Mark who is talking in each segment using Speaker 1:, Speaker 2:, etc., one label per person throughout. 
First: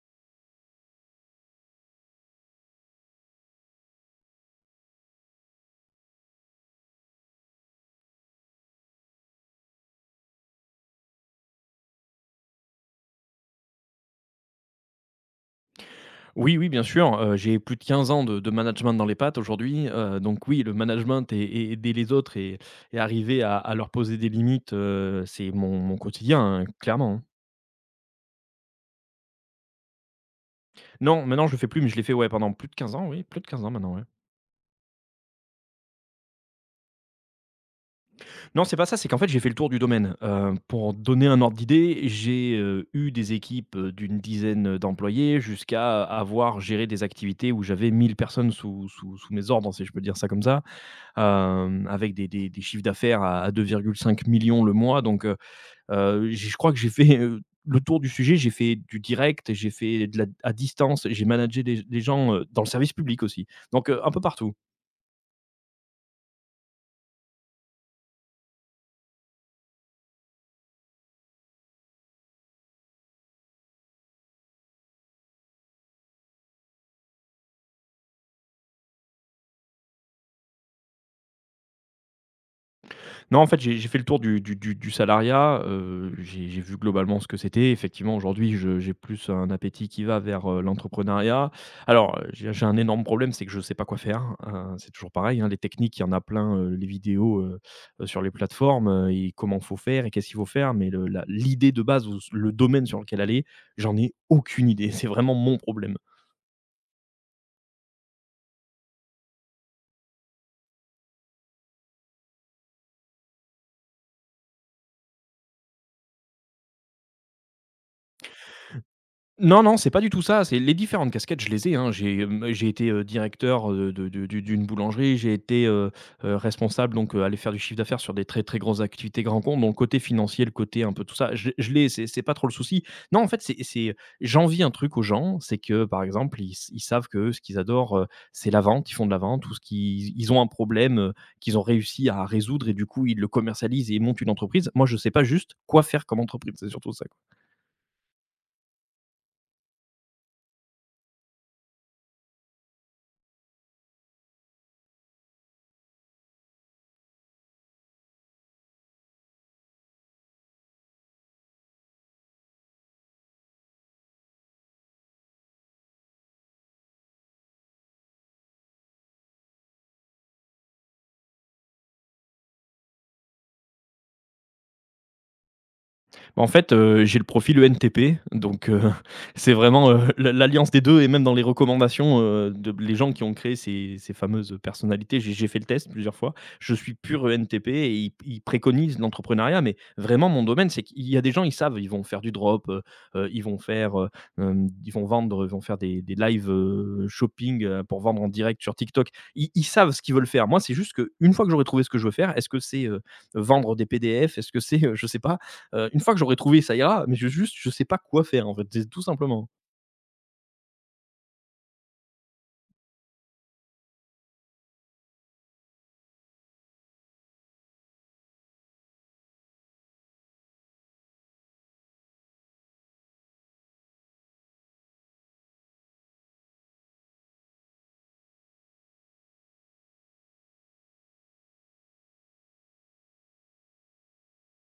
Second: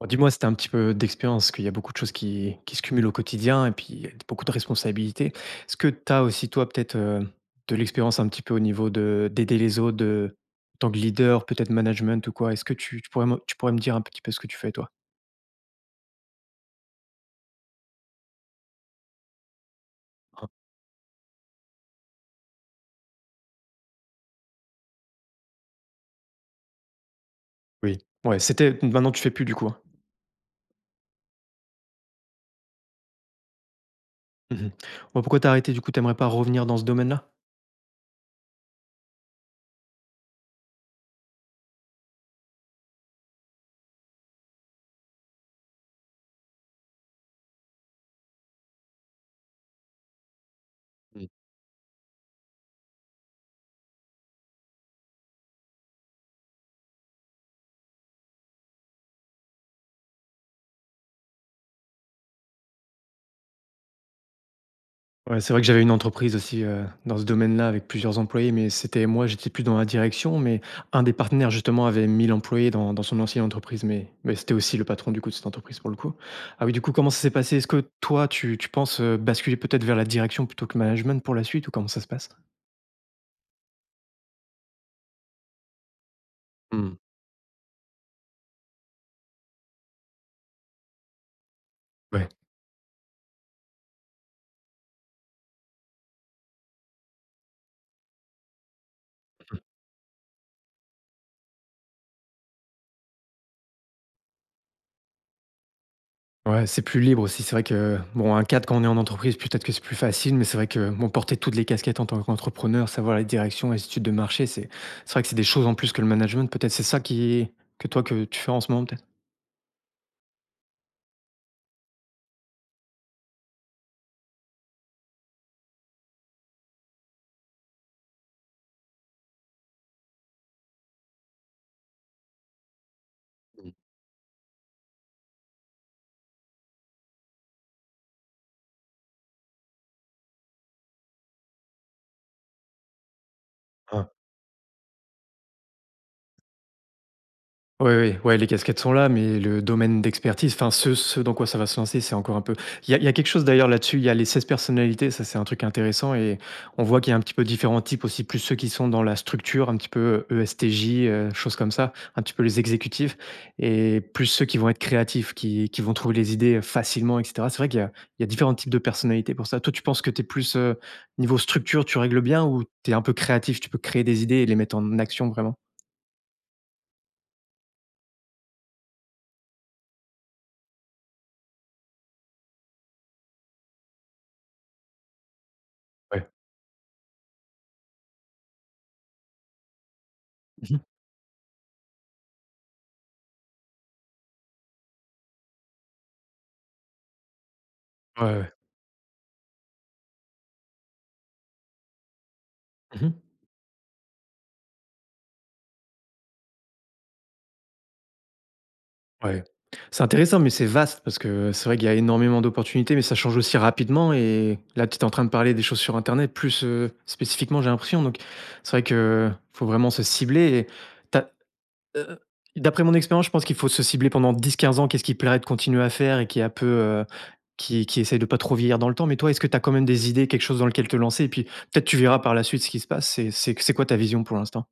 Speaker 1: Bon, dis-moi si un petit peu d'expérience, qu'il y a beaucoup de choses qui se cumulent au quotidien et puis il y a beaucoup de responsabilités. Est-ce que tu as aussi toi peut-être, de l'expérience un petit peu au niveau de d'aider les autres, de en tant que leader, peut-être management ou quoi? Est-ce que tu pourrais me dire un petit peu ce que tu fais toi?
Speaker 2: Oui, oui, bien sûr, j'ai plus de 15 ans de management dans les pattes aujourd'hui, donc
Speaker 1: Hein?
Speaker 2: oui, le management et aider les autres et arriver à leur poser des limites, c'est mon quotidien, hein, clairement, hein.
Speaker 1: Oui. Ouais, c'était maintenant tu fais plus du coup, hein?
Speaker 2: Non, maintenant je le fais plus, mais je l'ai fait, ouais, pendant plus de 15 ans, oui, plus de 15 ans maintenant, ouais.
Speaker 1: Mmh. Bon, pourquoi t'as arrêté du coup? T'aimerais pas revenir dans ce domaine-là?
Speaker 2: Non, c'est pas ça, c'est qu'en fait, j'ai fait le tour du domaine. Pour donner un ordre d'idée, j'ai, eu des équipes, d'une dizaine, d'employés jusqu'à avoir géré des activités où j'avais 1 000 personnes sous mes ordres, si je peux dire ça comme ça. Avec des chiffres d'affaires à 2,5 000 000 le mois, donc j'ai je crois que j'ai fait, le tour du sujet. J'ai fait du direct, j'ai fait de la à distance, j'ai managé des gens, dans le service public aussi, donc un peu partout.
Speaker 1: Ouais, c'est vrai que j'avais une entreprise aussi, dans ce domaine-là avec plusieurs employés, mais c'était moi, j'étais plus dans la direction, mais un des partenaires justement avait 1000 employés dans son ancienne entreprise, mais c'était aussi le patron du coup de cette entreprise pour le coup. Ah oui, du coup, comment ça s'est passé? Est-ce que toi tu penses, basculer peut-être vers la direction plutôt que management pour la suite ou comment ça se passe?
Speaker 2: Non, en fait, j'ai fait le tour du salariat, j'ai vu
Speaker 1: Mmh,
Speaker 2: globalement ce que c'était. Effectivement, aujourd'hui, je j'ai plus un appétit qui va vers, l'entrepreneuriat. Alors,
Speaker 1: ouais.
Speaker 2: j'ai un énorme problème, c'est que je ne sais pas quoi faire, c'est toujours pareil, hein, les techniques, il y en a plein, les vidéos, sur les plateformes, et comment faut faire et qu'est-ce qu'il faut faire, mais le la l'idée de base ou s le domaine sur lequel aller, j'en ai aucune idée. C'est vraiment mon problème.
Speaker 1: Ouais, c'est plus libre aussi. C'est vrai que, bon, un cadre quand on est en entreprise, peut-être que c'est plus facile, mais c'est vrai que, bon, porter toutes les casquettes en tant qu'entrepreneur, savoir les directions, les études de marché, c'est vrai que c'est des choses en plus que le management. Peut-être c'est ça qui que toi que tu fais en ce moment, peut-être?
Speaker 2: Non, non, c'est pas du tout ça, c'est les différentes casquettes, je les ai, hein. J'ai été, directeur, de du d'une boulangerie, responsable, donc, aller faire du chiffre d'affaires sur des très, très grosses activités grands comptes, donc le côté financier, le côté un peu tout ça, je l'ai, c'est pas trop le souci. Non, en fait, c'est j'envie un truc aux gens, c'est que, par exemple, ils savent que ce qu'ils adorent, c'est la vente, ils font de la vente ou ce qu'ils ont un problème, qu'ils ont réussi à résoudre et du coup, ils le commercialisent et ils montent une entreprise. Moi, je sais pas juste quoi faire comme entreprise, c'est surtout ça.
Speaker 1: Oui, oui, ouais, les casquettes sont là, mais le domaine d'expertise, enfin, ce dans quoi ça va se lancer, c'est encore un peu. Il y a quelque chose d'ailleurs là-dessus, il y a les 16 personnalités, ça c'est un truc intéressant, et on voit qu'il y a un petit peu différents types aussi, plus ceux qui sont dans la structure, un petit peu ESTJ, choses comme ça, un petit peu les exécutifs, et plus ceux qui vont être créatifs, qui vont trouver les idées facilement, etc. C'est vrai qu'il y a différents types de personnalités pour ça. Toi, tu penses que tu es plus niveau structure, tu règles bien, ou tu es un peu créatif, tu peux créer des idées et les mettre en action vraiment?
Speaker 2: Bah, en fait, j'ai le profil ENTP, donc c'est vraiment, l'alliance des 2. Et même dans les recommandations, de les gens qui ont créé ces fameuses personnalités, j'ai fait le test plusieurs
Speaker 1: Ouais.
Speaker 2: fois. Je suis pur ENTP et ils préconisent l'entrepreneuriat, mais vraiment mon domaine,
Speaker 1: Mhm.
Speaker 2: c'est qu'il y a des gens, ils savent, ils vont faire du drop, heu, ils vont faire, heu, ils vont vendre, ils vont faire des lives, shopping, pour vendre en
Speaker 1: Ouais, ouais.
Speaker 2: direct sur TikTok. Ils savent ce qu'ils veulent faire. Moi, c'est juste que une fois que j'aurai trouvé ce que je veux faire, est-ce que c'est,
Speaker 1: Mhm.
Speaker 2: vendre des PDF? Est-ce que c'est, je sais pas. Une fois que j'aurai trouvé, ça ira, mais je juste, je sais pas quoi faire, en fait, c'est tout
Speaker 1: Ouais.
Speaker 2: simplement.
Speaker 1: C'est intéressant, mais c'est vaste parce que c'est vrai qu'il y a énormément d'opportunités, mais ça change aussi rapidement. Et là, tu es en train de parler des choses sur Internet, plus spécifiquement, j'ai l'impression. Donc, c'est vrai que faut vraiment se cibler. Et t'as- euh, D'après mon expérience, je pense qu'il faut se cibler pendant 10-15 ans. Qu'est-ce qui plairait de continuer à faire et qui est un peu qui essaye de pas trop vieillir dans le temps. Mais toi, est-ce que tu as quand même des idées, quelque chose dans lequel te lancer? Et puis, peut-être tu verras par la suite ce qui se passe. C'est quoi ta vision pour l'instant?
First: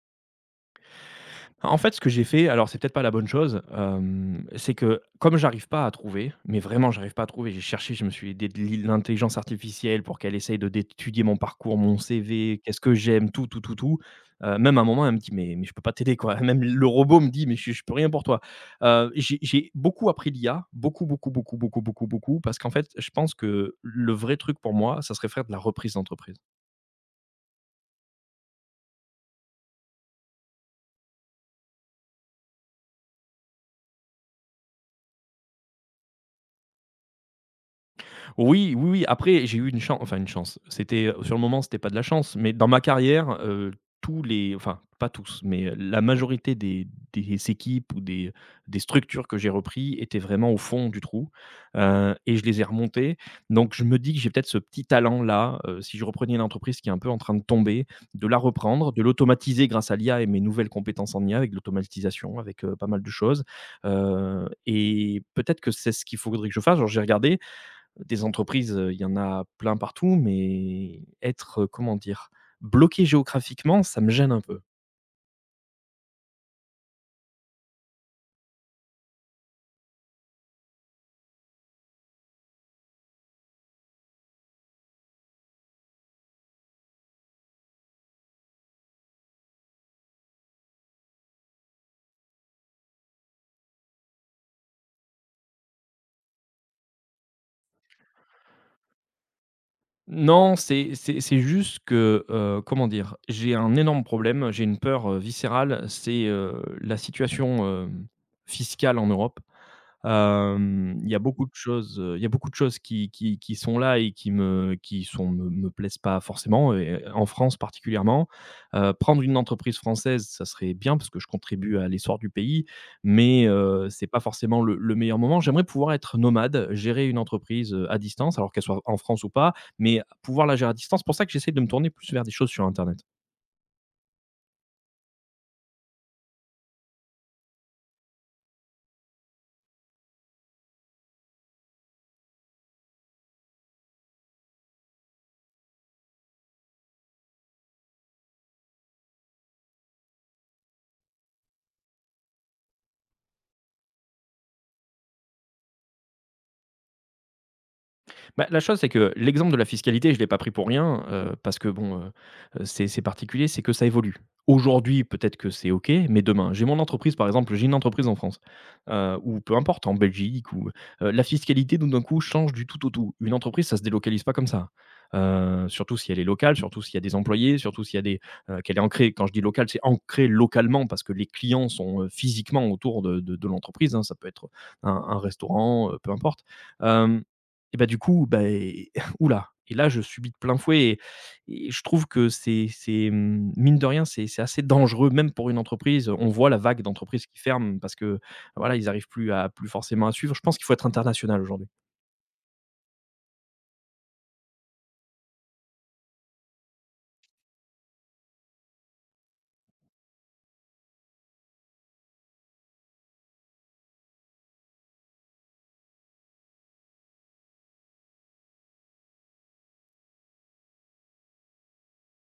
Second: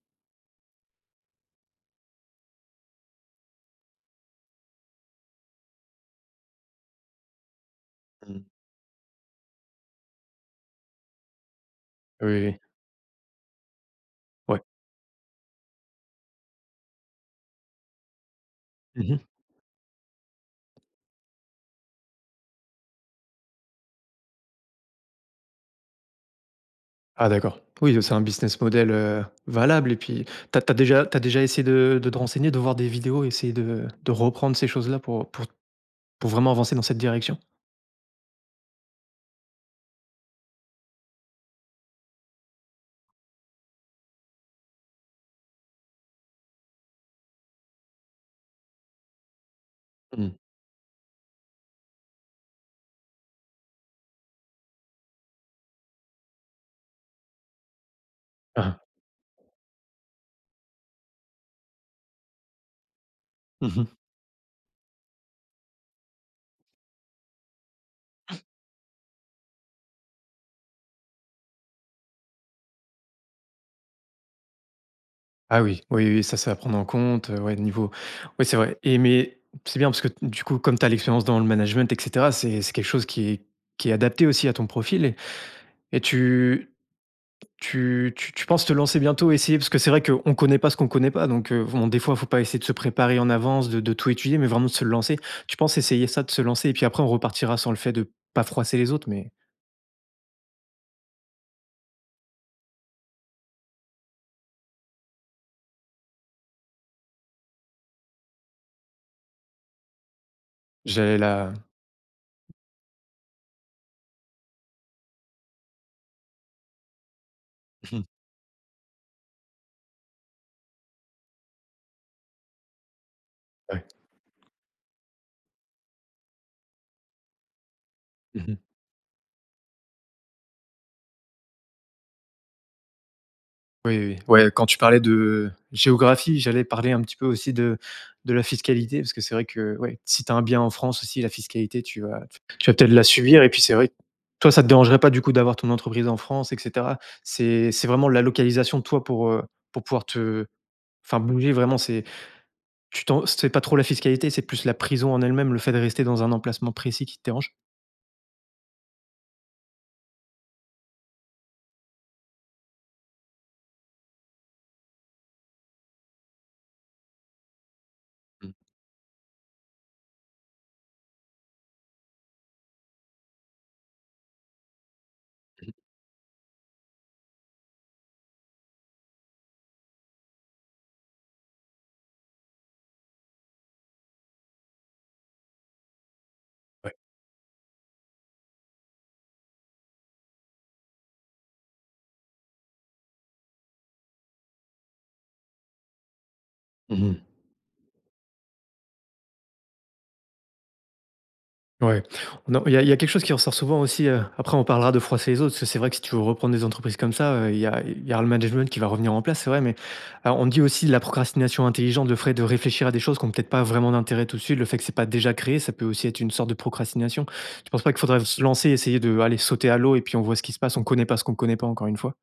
Speaker 2: En fait, ce que j'ai fait, alors c'est peut-être pas la bonne chose, c'est que comme j'arrive pas à trouver, mais vraiment j'arrive pas à trouver, j'ai cherché, je me suis aidé de l'intelligence artificielle pour qu'elle essaye de d'étudier mon parcours, mon
Speaker 1: Oui, oui.
Speaker 2: CV, qu'est-ce que j'aime, tout, tout, tout, tout. Heu,
Speaker 1: Oui.
Speaker 2: même à un moment, elle me dit: «Mais je peux pas t'aider, quoi». Même le robot me dit: «Mais je peux rien pour toi». Heu,
Speaker 1: Ouais.
Speaker 2: j'ai j'ai beaucoup appris l'IA, beaucoup, beaucoup, beaucoup, beaucoup, beaucoup, beaucoup, parce qu'en fait, je pense que le vrai truc pour moi, ça serait faire de la reprise d'entreprise.
Speaker 1: Ah d'accord. Oui, c'est un business model, valable et puis tu as déjà t'as déjà essayé de te renseigner, de voir des vidéos, essayer de reprendre ces choses-là pour vraiment avancer dans cette direction?
Speaker 2: Oui, oui, oui. Après, j'ai eu une chance, enfin une chance. C'était sur le moment, c'était pas de la chance, mais dans ma carrière, tous les enfin, pas tous, mais la majorité des équipes ou des structures que j'ai repris étaient
Speaker 1: Mmh.
Speaker 2: vraiment au fond du trou, et je les ai remontées. Donc je me dis que j'ai peut-être ce petit talent-là, si je reprenais une entreprise qui est un peu en train de tomber, de la
Speaker 1: Hein hein.
Speaker 2: reprendre, de l'automatiser grâce à l'IA et mes nouvelles compétences en IA avec de l'automatisation, avec, pas mal de choses,
Speaker 1: Mmh.
Speaker 2: et peut-être que c'est ce qu'il faudrait que je fasse. Alors j'ai regardé des entreprises, il y en a plein partout, mais être, comment dire? Bloqué géographiquement, ça me gêne un peu.
Speaker 1: Ah oui, oui, oui, ça, c'est à prendre en compte, ouais, niveau oui, c'est vrai et mais c'est bien parce que du coup, comme tu as l'expérience dans le management et cetera, c'est quelque chose qui est adapté aussi à ton profil et tu penses te lancer bientôt, essayer parce que c'est vrai qu'on ne connaît pas ce qu'on ne connaît pas, donc bon, des fois, il ne faut pas essayer de se préparer en avance, de tout étudier, mais vraiment de se lancer. Tu penses essayer ça, de se lancer et puis après on repartira sans le fait de pas froisser les autres, mais
Speaker 2: Non, c'est juste que, comment dire? J'ai un énorme problème, j'ai une peur, viscérale, c'est, la situation, fiscale en Europe. Il y a
Speaker 1: j'allais
Speaker 2: beaucoup de
Speaker 1: là.
Speaker 2: choses, il y a beaucoup de choses qui sont là et qui me qui sont me me plaisent pas forcément et en France
Speaker 1: Mmh
Speaker 2: particulièrement. Prendre une entreprise française, ça serait bien parce que je contribue à l'essor du pays, mais, c'est pas forcément le meilleur moment. J'aimerais pouvoir être nomade, gérer une entreprise, à distance, alors
Speaker 1: ouais.
Speaker 2: qu'elle soit en France ou pas, mais pouvoir la gérer à distance, c'est pour ça que j'essaie de me tourner plus vers des choses sur Internet.
Speaker 1: Oui, oui, ouais, quand tu parlais de géographie, j'allais parler un petit peu aussi de la fiscalité, parce que c'est vrai que, ouais, si tu as un bien en France aussi, la fiscalité, tu vas peut-être la subir et puis c'est vrai que toi, ça te dérangerait pas du coup d'avoir ton entreprise en France et cetera? C'est vraiment la localisation, de toi, pour pouvoir te enfin bouger vraiment, c'est tu t'en c'est pas trop la fiscalité, c'est plus la prison en elle-même, le fait de rester dans un emplacement précis qui te dérange?
Speaker 2: Bah, la chose, c'est que l'exemple de la fiscalité, je ne l'ai pas pris pour rien, parce que bon, c'est particulier, c'est que ça évolue. Aujourd'hui, peut-être que c'est OK, mais demain, j'ai mon entreprise, par exemple, j'ai une entreprise en France,
Speaker 1: Mmh,
Speaker 2: ou peu importe, en Belgique ou la fiscalité, tout d'un coup, change du tout au tout. Une entreprise, ça ne se délocalise pas comme ça, surtout si elle est locale, surtout s'il y a des employés, surtout s'il y a des qu'elle est ancrée. Quand je dis locale, c'est ancré localement parce que les clients sont, physiquement autour de l'entreprise, hein. Ça peut être un restaurant, peu importe,
Speaker 1: ouais.
Speaker 2: hem et bah, du coup, bah et ouh, et là, je subis de plein fouet et je trouve que mine de rien, c'est assez dangereux même pour une entreprise. On voit la vague
Speaker 1: Mmh.
Speaker 2: d'entreprises qui ferment parce que, voilà, ils arrivent plus à plus forcément à suivre. Je pense qu'il faut être international aujourd'hui.
Speaker 1: Ouais. On en il y a quelque chose qui ressort souvent aussi, après on parlera de froisser les autres, parce que c'est vrai que si tu veux reprendre des entreprises comme ça, il y aura le management qui va revenir en place, c'est vrai, mais on dit aussi de la procrastination intelligente, le fait de réfléchir à des choses qui ont peut-être pas vraiment d'intérêt tout de suite, le fait que c'est pas déjà créé, ça peut aussi être une sorte de procrastination. Tu penses pas qu'il faudrait se lancer, essayer de, aller sauter à l'eau et puis on voit ce qui se passe, on connaît pas ce qu'on connaît pas, encore une fois?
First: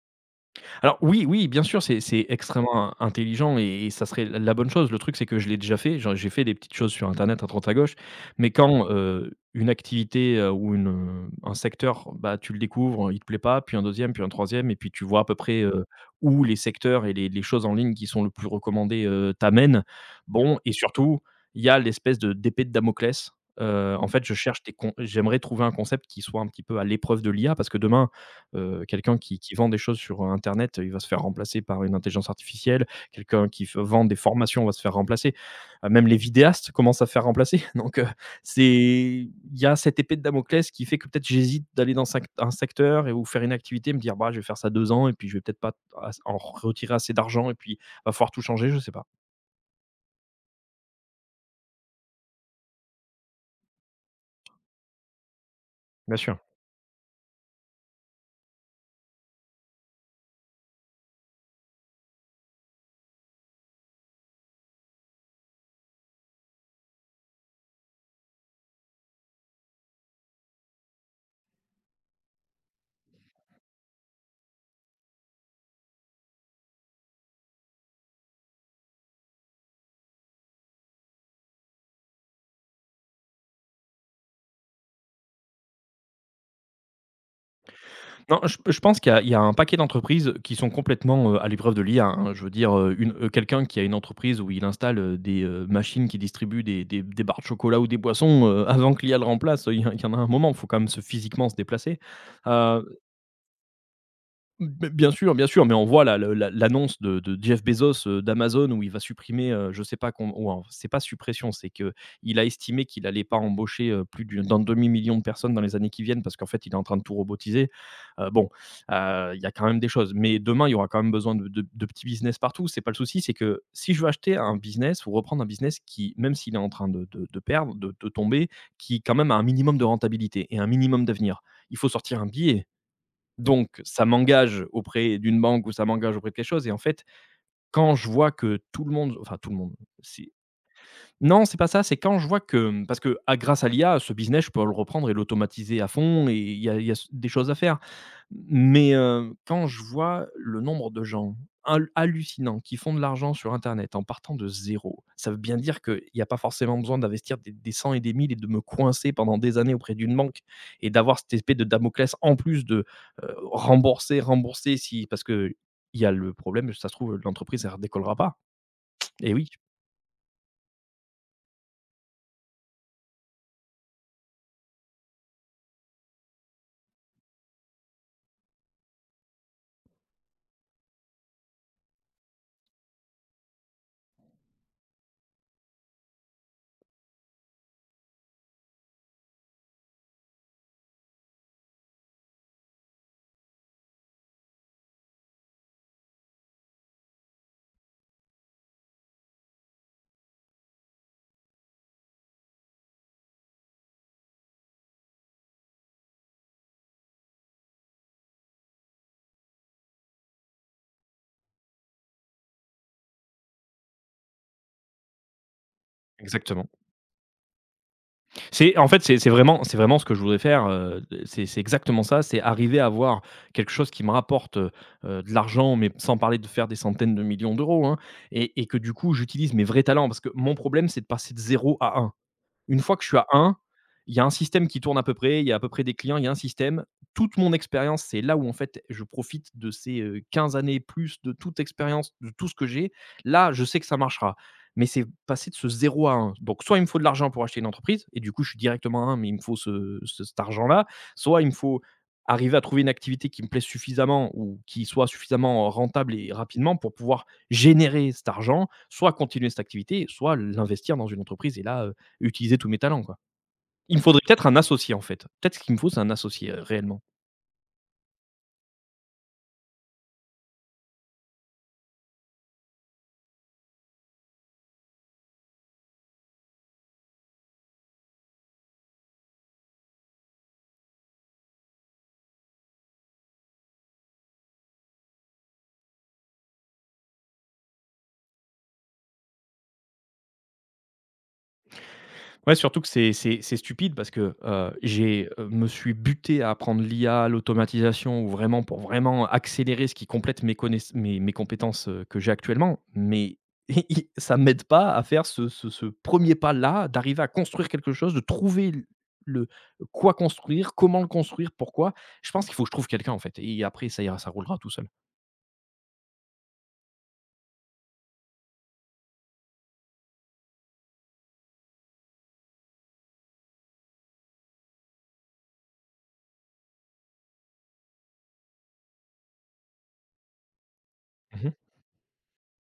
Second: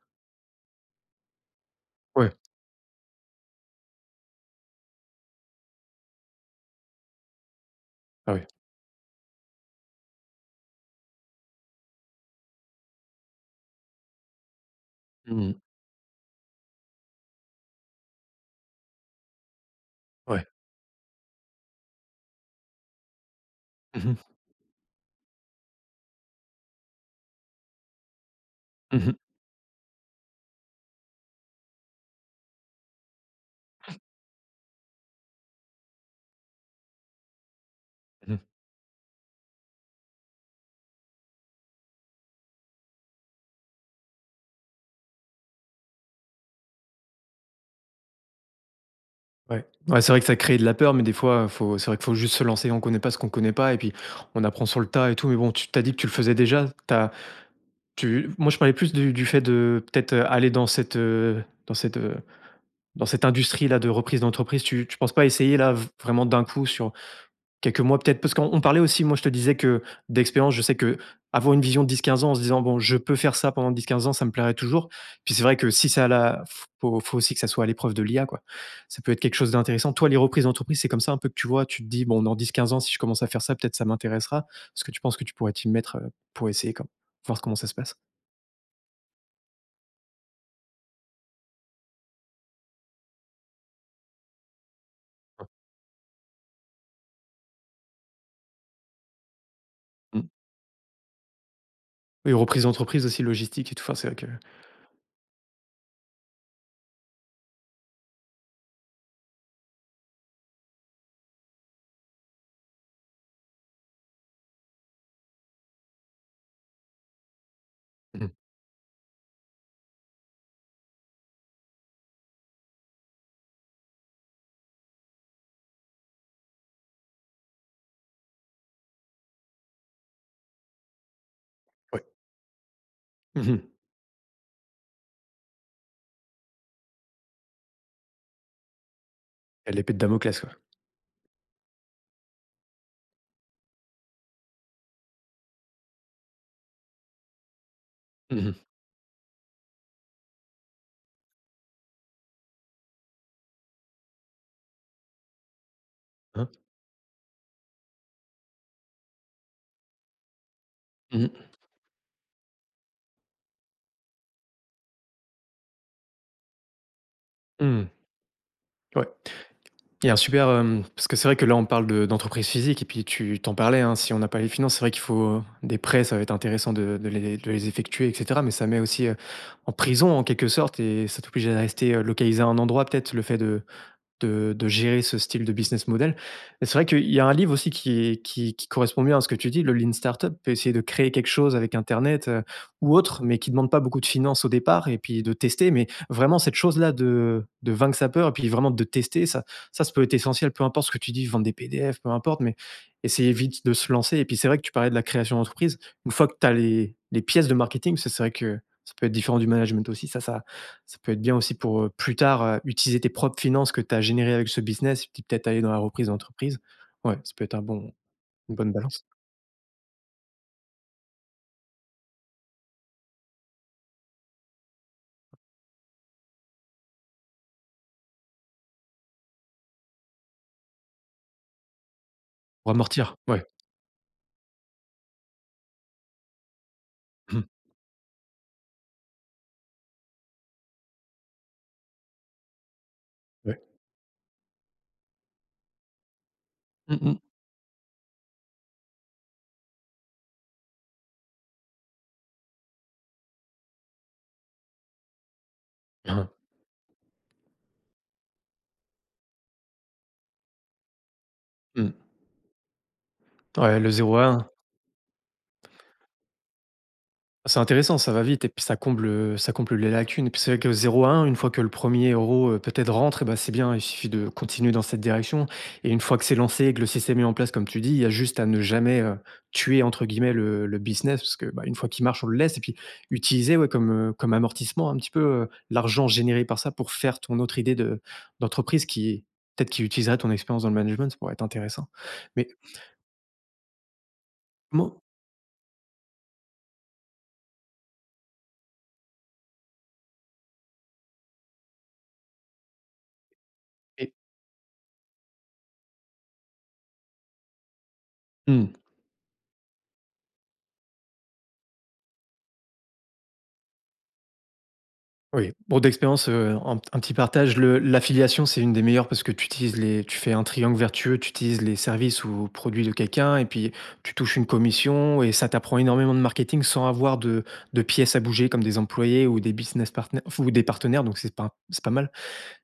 Speaker 2: Alors oui, oui, bien sûr, c'est
Speaker 1: Ouais.
Speaker 2: extrêmement intelligent et ça serait la bonne chose. Le truc, c'est que je l'ai déjà fait. J'ai fait des petites choses sur internet à droite à gauche,
Speaker 1: Ah oui.
Speaker 2: mais quand, une activité, un secteur, bah, tu le découvres, il te plaît pas, puis un deuxième, puis un troisième, et puis tu vois à peu
Speaker 1: Mmh.
Speaker 2: près, où les secteurs et les choses en ligne qui sont le plus recommandées, t'amènent.
Speaker 1: Ouais.
Speaker 2: Bon, et surtout, il y a l'espèce de d'épée de Damoclès. En
Speaker 1: Mmh
Speaker 2: fait, je
Speaker 1: mh.
Speaker 2: cherche des con j'aimerais trouver un concept qui soit un petit peu à l'épreuve de l'IA, parce que demain, Heu,
Speaker 1: Mmh.
Speaker 2: quelqu'un qui vend des choses sur internet il va se faire remplacer par une intelligence artificielle. Quelqu'un qui f vend des formations va se faire remplacer. Même les vidéastes commencent à se faire remplacer. Donc,
Speaker 1: Mmh.
Speaker 2: c'est il y a cette épée de Damoclès qui fait que peut-être j'hésite d'aller dans sect un secteur et ou faire une activité, me dire: «Bah, je vais faire ça 2 ans et puis je vais peut-être pas as en retirer assez d'argent et puis va falloir tout changer», je sais pas.
Speaker 1: Ouais. Ouais, c'est vrai que ça crée de la peur, mais des fois, faut c'est vrai qu'il faut juste se lancer. On connaît pas ce qu'on connaît pas et puis on apprend sur le tas et tout. Mais bon, tu t'as dit que tu le
Speaker 2: Bien
Speaker 1: faisais
Speaker 2: sûr.
Speaker 1: déjà. T'as tu moi, je parlais plus du fait de peut-être, aller dans cette, heu, dans cette industrie-là de reprise d'entreprise. Tu penses pas essayer là v vraiment d'un coup sur quelques mois peut-être, parce qu'on parlait aussi, moi je te disais que d'expérience, je sais que avoir une vision de 10-15 ans en se disant: «Bon, je peux faire ça pendant 10-15 ans, ça me plairait toujours». Puis c'est vrai que si ça la faut aussi que ça soit à l'épreuve de l'IA, quoi. Ça peut être quelque chose d'intéressant. Toi, les reprises d'entreprise, c'est comme ça un peu que tu vois? Tu te dis: «Bon, dans 10-15 ans, si je commence à faire ça, peut-être ça m'intéressera». Est-ce que tu penses que tu pourrais t'y mettre, pour essayer comme voir comment ça se passe?
Speaker 2: Non, je pense qu'il y a un paquet d'entreprises qui sont complètement, à l'épreuve de l'IA, hein. Je veux dire, quelqu'un qui a une entreprise où il installe, des, machines qui distribuent des barres de chocolat ou des boissons, avant que l'I a le remplace, il y en a
Speaker 1: Mmh.
Speaker 2: un moment, il faut quand même se physiquement se déplacer.
Speaker 1: Oui, reprises
Speaker 2: Euh,
Speaker 1: d'entreprise aussi, logistique et tout, enfin c'est vrai que.
Speaker 2: B bien sûr, mais on voit la le la l'annonce de Jeff Bezos, d'Amazon où il va supprimer, je sais pas com ou en c'est pas suppression, c'est que il a estimé qu'il allait pas embaucher, plus du d'un demi million de personnes dans les années qui viennent parce qu'en fait, il est en train de tout robotiser. Heu,
Speaker 1: Mmh
Speaker 2: bon, il y a quand même des choses, mais demain, il y aura quand même besoin de petits business partout. C'est pas le souci, c'est que si je veux acheter un business ou reprendre un business qui, même s'il est en train de perdre, de tomber, qui quand même a un minimum de rentabilité et un minimum d'avenir, il faut
Speaker 1: ouais.
Speaker 2: sortir un billet.
Speaker 1: Mmh.
Speaker 2: Donc ça m'engage auprès d'une banque ou ça m'engage auprès de quelque chose et en fait, quand je vois que tout le monde enfin tout le
Speaker 1: Il
Speaker 2: monde,
Speaker 1: y a l'épée de
Speaker 2: c'est
Speaker 1: Damoclès, quoi.
Speaker 2: non, c'est pas ça, c'est quand je vois que parce que à grâce à l'IA, ce business, je peux le reprendre et l'automatiser à fond et il y a s des choses à faire.
Speaker 1: Mmh.
Speaker 2: Mais quand je vois le nombre de gens hallucinants qui font de l'argent sur internet en partant de zéro, ça veut bien dire qu'il n'y a pas
Speaker 1: Hein?
Speaker 2: forcément besoin d'investir des cents et des 1000 et de me coincer pendant des années auprès d'une banque et d'avoir
Speaker 1: Mmh
Speaker 2: cette
Speaker 1: mh.
Speaker 2: espèce de Damoclès en plus de, rembourser, rembourser si parce que il y a le problème, ça se trouve l'entreprise elle
Speaker 1: Mmh.
Speaker 2: décollera pas.
Speaker 1: Ouais.
Speaker 2: Et oui,
Speaker 1: Il y a un super, parce que c'est vrai que là, on parle de d'entreprises physiques et puis tu t'en parlais, hein, si on n'a pas les finances, c'est vrai qu'il faut des prêts, ça va être intéressant de les effectuer et cetera, mais ça met aussi, en prison en quelque sorte et ça t'oblige à rester, localisé à un endroit peut-être, le fait de gérer ce style de business model. Et c'est vrai qu'il y a un livre aussi qui est qui correspond bien à ce que tu dis, le Lean Startup, peut essayer de créer quelque chose avec internet, ou autre, mais qui ne demande pas beaucoup de finances au départ et puis de tester. Mais vraiment cette chose-là de vaincre sa peur et puis vraiment de tester, ça peut être essentiel, peu importe ce que tu dis, vendre des PDF, peu importe, mais essayer vite de se lancer. Et puis c'est vrai que tu parlais de la création d'entreprise. Une fois que tu as les pièces de marketing, c'est vrai que ça peut être différent du management aussi. Ça peut être bien aussi pour, plus tard, utiliser tes propres finances que tu as générées avec ce business, et puis peut-être aller dans la reprise d'entreprise.
Speaker 2: exactement.
Speaker 1: Ouais, ça peut être un bon une bonne
Speaker 2: C'est en fait,
Speaker 1: balance.
Speaker 2: c'est vraiment, c'est vraiment ce que je voudrais faire. C'est exactement ça. C'est arriver à avoir quelque chose qui me rapporte de l'argent, mais sans parler de faire des centaines de millions d'euros, hein, et que du coup, j'utilise mes vrais talents. Parce que mon problème, c'est de passer de zéro à un
Speaker 1: Pour
Speaker 2: une fois que je
Speaker 1: amortir,
Speaker 2: suis à
Speaker 1: ouais.
Speaker 2: un, il y a un système qui tourne à peu près, il y a à peu près des clients, il y a un système. Toute
Speaker 1: Mmh,
Speaker 2: mon expérience, c'est là où en fait je profite de ces 15 années plus de toute expérience, de tout ce que j'ai. Là,
Speaker 1: ouais.
Speaker 2: je sais que ça marchera. Mais c'est passer de ce zéro à un. Donc, soit il me
Speaker 1: Mmh
Speaker 2: faut de
Speaker 1: mh.
Speaker 2: l'argent pour acheter une entreprise, et du coup, je suis directement à 1, mais il me faut cet argent-là. Soit il me faut arriver à trouver une activité qui me plaise suffisamment ou qui soit suffisamment rentable et rapidement pour pouvoir générer cet argent, soit continuer cette activité, soit l'investir dans une entreprise. Et là,
Speaker 1: Mmh.
Speaker 2: utiliser tous mes talents, quoi.
Speaker 1: Ouais, le
Speaker 2: Il me
Speaker 1: zéro
Speaker 2: faudrait
Speaker 1: à
Speaker 2: peut-être
Speaker 1: 1.
Speaker 2: un associé, en fait. Peut-être ce qu'il me faut, c'est un associé, réellement.
Speaker 1: C'est intéressant, ça va vite et puis ça comble les lacunes et puis c'est vrai que zéro à 1, une fois que le premier euro, peut-être rentre et ben c'est bien, il suffit de continuer dans cette direction et une fois que c'est lancé et que le système est en place comme tu dis, il y a juste à ne jamais, «tuer» entre guillemets le business parce que, bah, une fois qu'il marche, on le laisse et puis utiliser, ouais, comme amortissement un petit peu, l'argent généré par ça pour faire ton autre idée de d'entreprise qui peut-être qui utiliserait ton expérience dans le management, ça pourrait être intéressant. Mais
Speaker 2: Ouais, surtout que c'est stupide parce que,
Speaker 1: comment
Speaker 2: j'ai, me suis buté à apprendre l'IA, l'automatisation ou vraiment pour vraiment accélérer ce qui complète mes connaiss mes compétences, que j'ai actuellement, mais i i
Speaker 1: et
Speaker 2: ça ne m'aide pas à faire ce 1 pas-là, d'arriver à construire quelque chose, de trouver
Speaker 1: mmh.
Speaker 2: l le quoi construire, comment le construire, pourquoi. Je pense qu'il faut que je trouve quelqu'un, en fait et après ça ira, ça roulera tout seul.
Speaker 1: Oui, bon d'expérience, un petit partage, le l'affiliation, c'est une des meilleures parce que tu utilises les tu fais un triangle vertueux, tu utilises les services ou produits de quelqu'un et puis tu touches une commission et ça t'apprend énormément de marketing sans avoir de pièces à bouger comme des employés ou des business partners ou des partenaires donc c'est
Speaker 2: Mmh.
Speaker 1: pas c'est pas mal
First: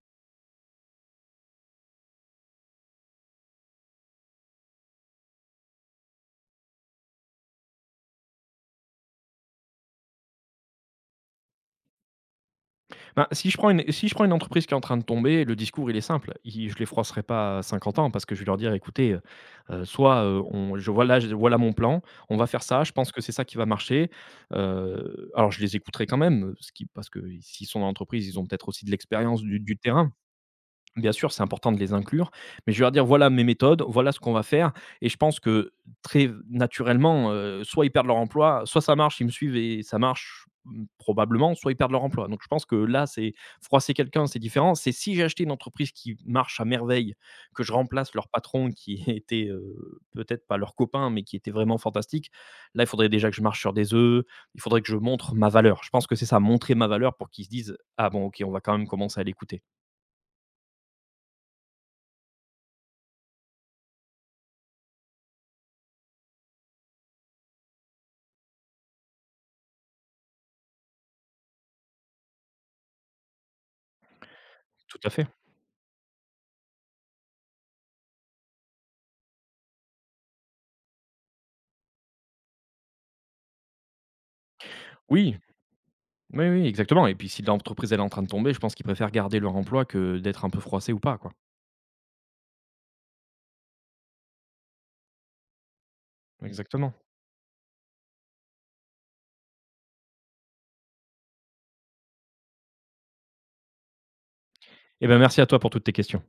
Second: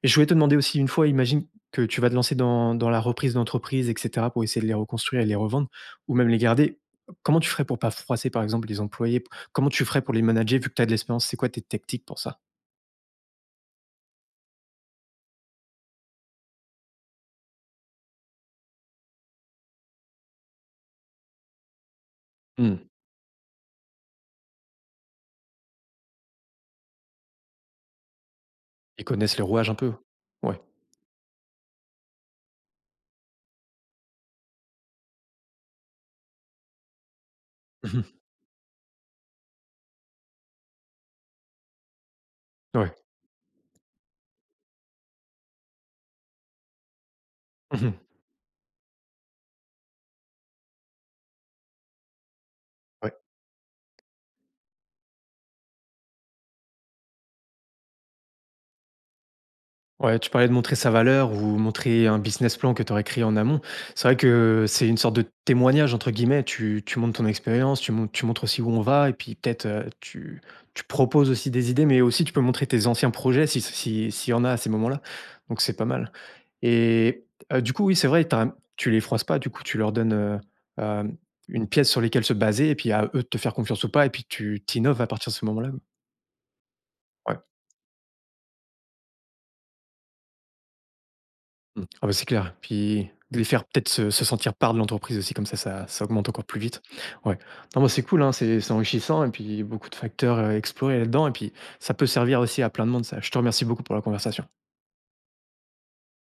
Speaker 1: et je voulais te demander aussi une fois, imagine que tu vas te lancer dans la reprise d'entreprise et cetera pour essayer de les reconstruire et les revendre ou même les garder. Comment tu ferais pour pas froisser par exemple les employés? Comment tu ferais pour les manager vu que tu as de l'expérience? C'est quoi tes tactiques pour ça?
Speaker 2: Ben, si je prends une entreprise qui est en train de tomber, le discours, il est simple. I Je ne les froisserai pas à 50 ans parce que je vais leur dire: «Écoutez, soit, on je voilà mon plan, on va faire
Speaker 1: Mmh.
Speaker 2: ça, je pense que c'est ça qui va marcher». Alors je les écouterai quand même, ce qui parce que s'ils sont dans l'entreprise, ils ont peut-être aussi de
Speaker 1: Ils connaissent
Speaker 2: l'expérience
Speaker 1: les
Speaker 2: du
Speaker 1: rouages un
Speaker 2: du
Speaker 1: peu?
Speaker 2: terrain.
Speaker 1: Ouais.
Speaker 2: Bien sûr, c'est important de les inclure, mais je vais leur dire: «Voilà mes méthodes, voilà ce qu'on va faire» et je pense que très naturellement, soit ils perdent
Speaker 1: Mmh.
Speaker 2: leur emploi, soit ça marche, ils me suivent et ça marche, mmh, probablement, soit ils perdent leur emploi. Donc je pense que
Speaker 1: Ouais.
Speaker 2: là, c'est froisser quelqu'un, c'est différent. C'est si j'ai acheté une entreprise qui marche à merveille, que je
Speaker 1: Mmh.
Speaker 2: remplace leur patron qui était, peut-être pas leur copain, mais qui était vraiment fantastique. Là, il faudrait
Speaker 1: Ouais.
Speaker 2: déjà que je marche sur des œufs, il faudrait que je montre ma valeur. Je pense que c'est ça, montrer ma valeur pour qu'ils se disent: «Ah bon, OK, on va quand même commencer à l'écouter».
Speaker 1: Ouais, tu parlais de montrer sa valeur ou montrer un business plan que tu aurais créé en amont. C'est vrai que c'est une sorte de «témoignage» entre guillemets. Tu montres ton expérience, tu montres aussi où on va et puis peut-être, tu proposes aussi des idées, mais aussi tu peux montrer tes anciens projets si si s'il y en a à ces
Speaker 2: Tout
Speaker 1: moments-là.
Speaker 2: à fait.
Speaker 1: Donc c'est pas mal et du coup, oui, c'est vrai, tu les froisses pas, du coup, tu leur donnes, hem, une pièce sur lesquelles se baser et puis à eux de te faire confiance ou pas et puis tu t'innoves à partir de
Speaker 2: Oui.
Speaker 1: ce moment-là, oui.
Speaker 2: Oui, oui, exactement et puis si
Speaker 1: Ouais.
Speaker 2: l'entreprise, elle est en train de tomber, je pense qu'ils préfèrent garder leur emploi que d'être un peu froissés ou pas, quoi.
Speaker 1: Mmh. Ah bah, c'est clair. Puis de les faire peut-être se sentir part de l'entreprise aussi comme ça, ça augmente encore plus vite.
Speaker 2: Exactement.
Speaker 1: Ouais. Non, moi c'est cool, hein, c'est enrichissant et puis beaucoup de facteurs, explorés là-dedans et puis ça peut servir aussi à plein de monde ça. Je te remercie beaucoup pour la conversation.
Speaker 2: Et ben, merci à toi pour toutes tes questions.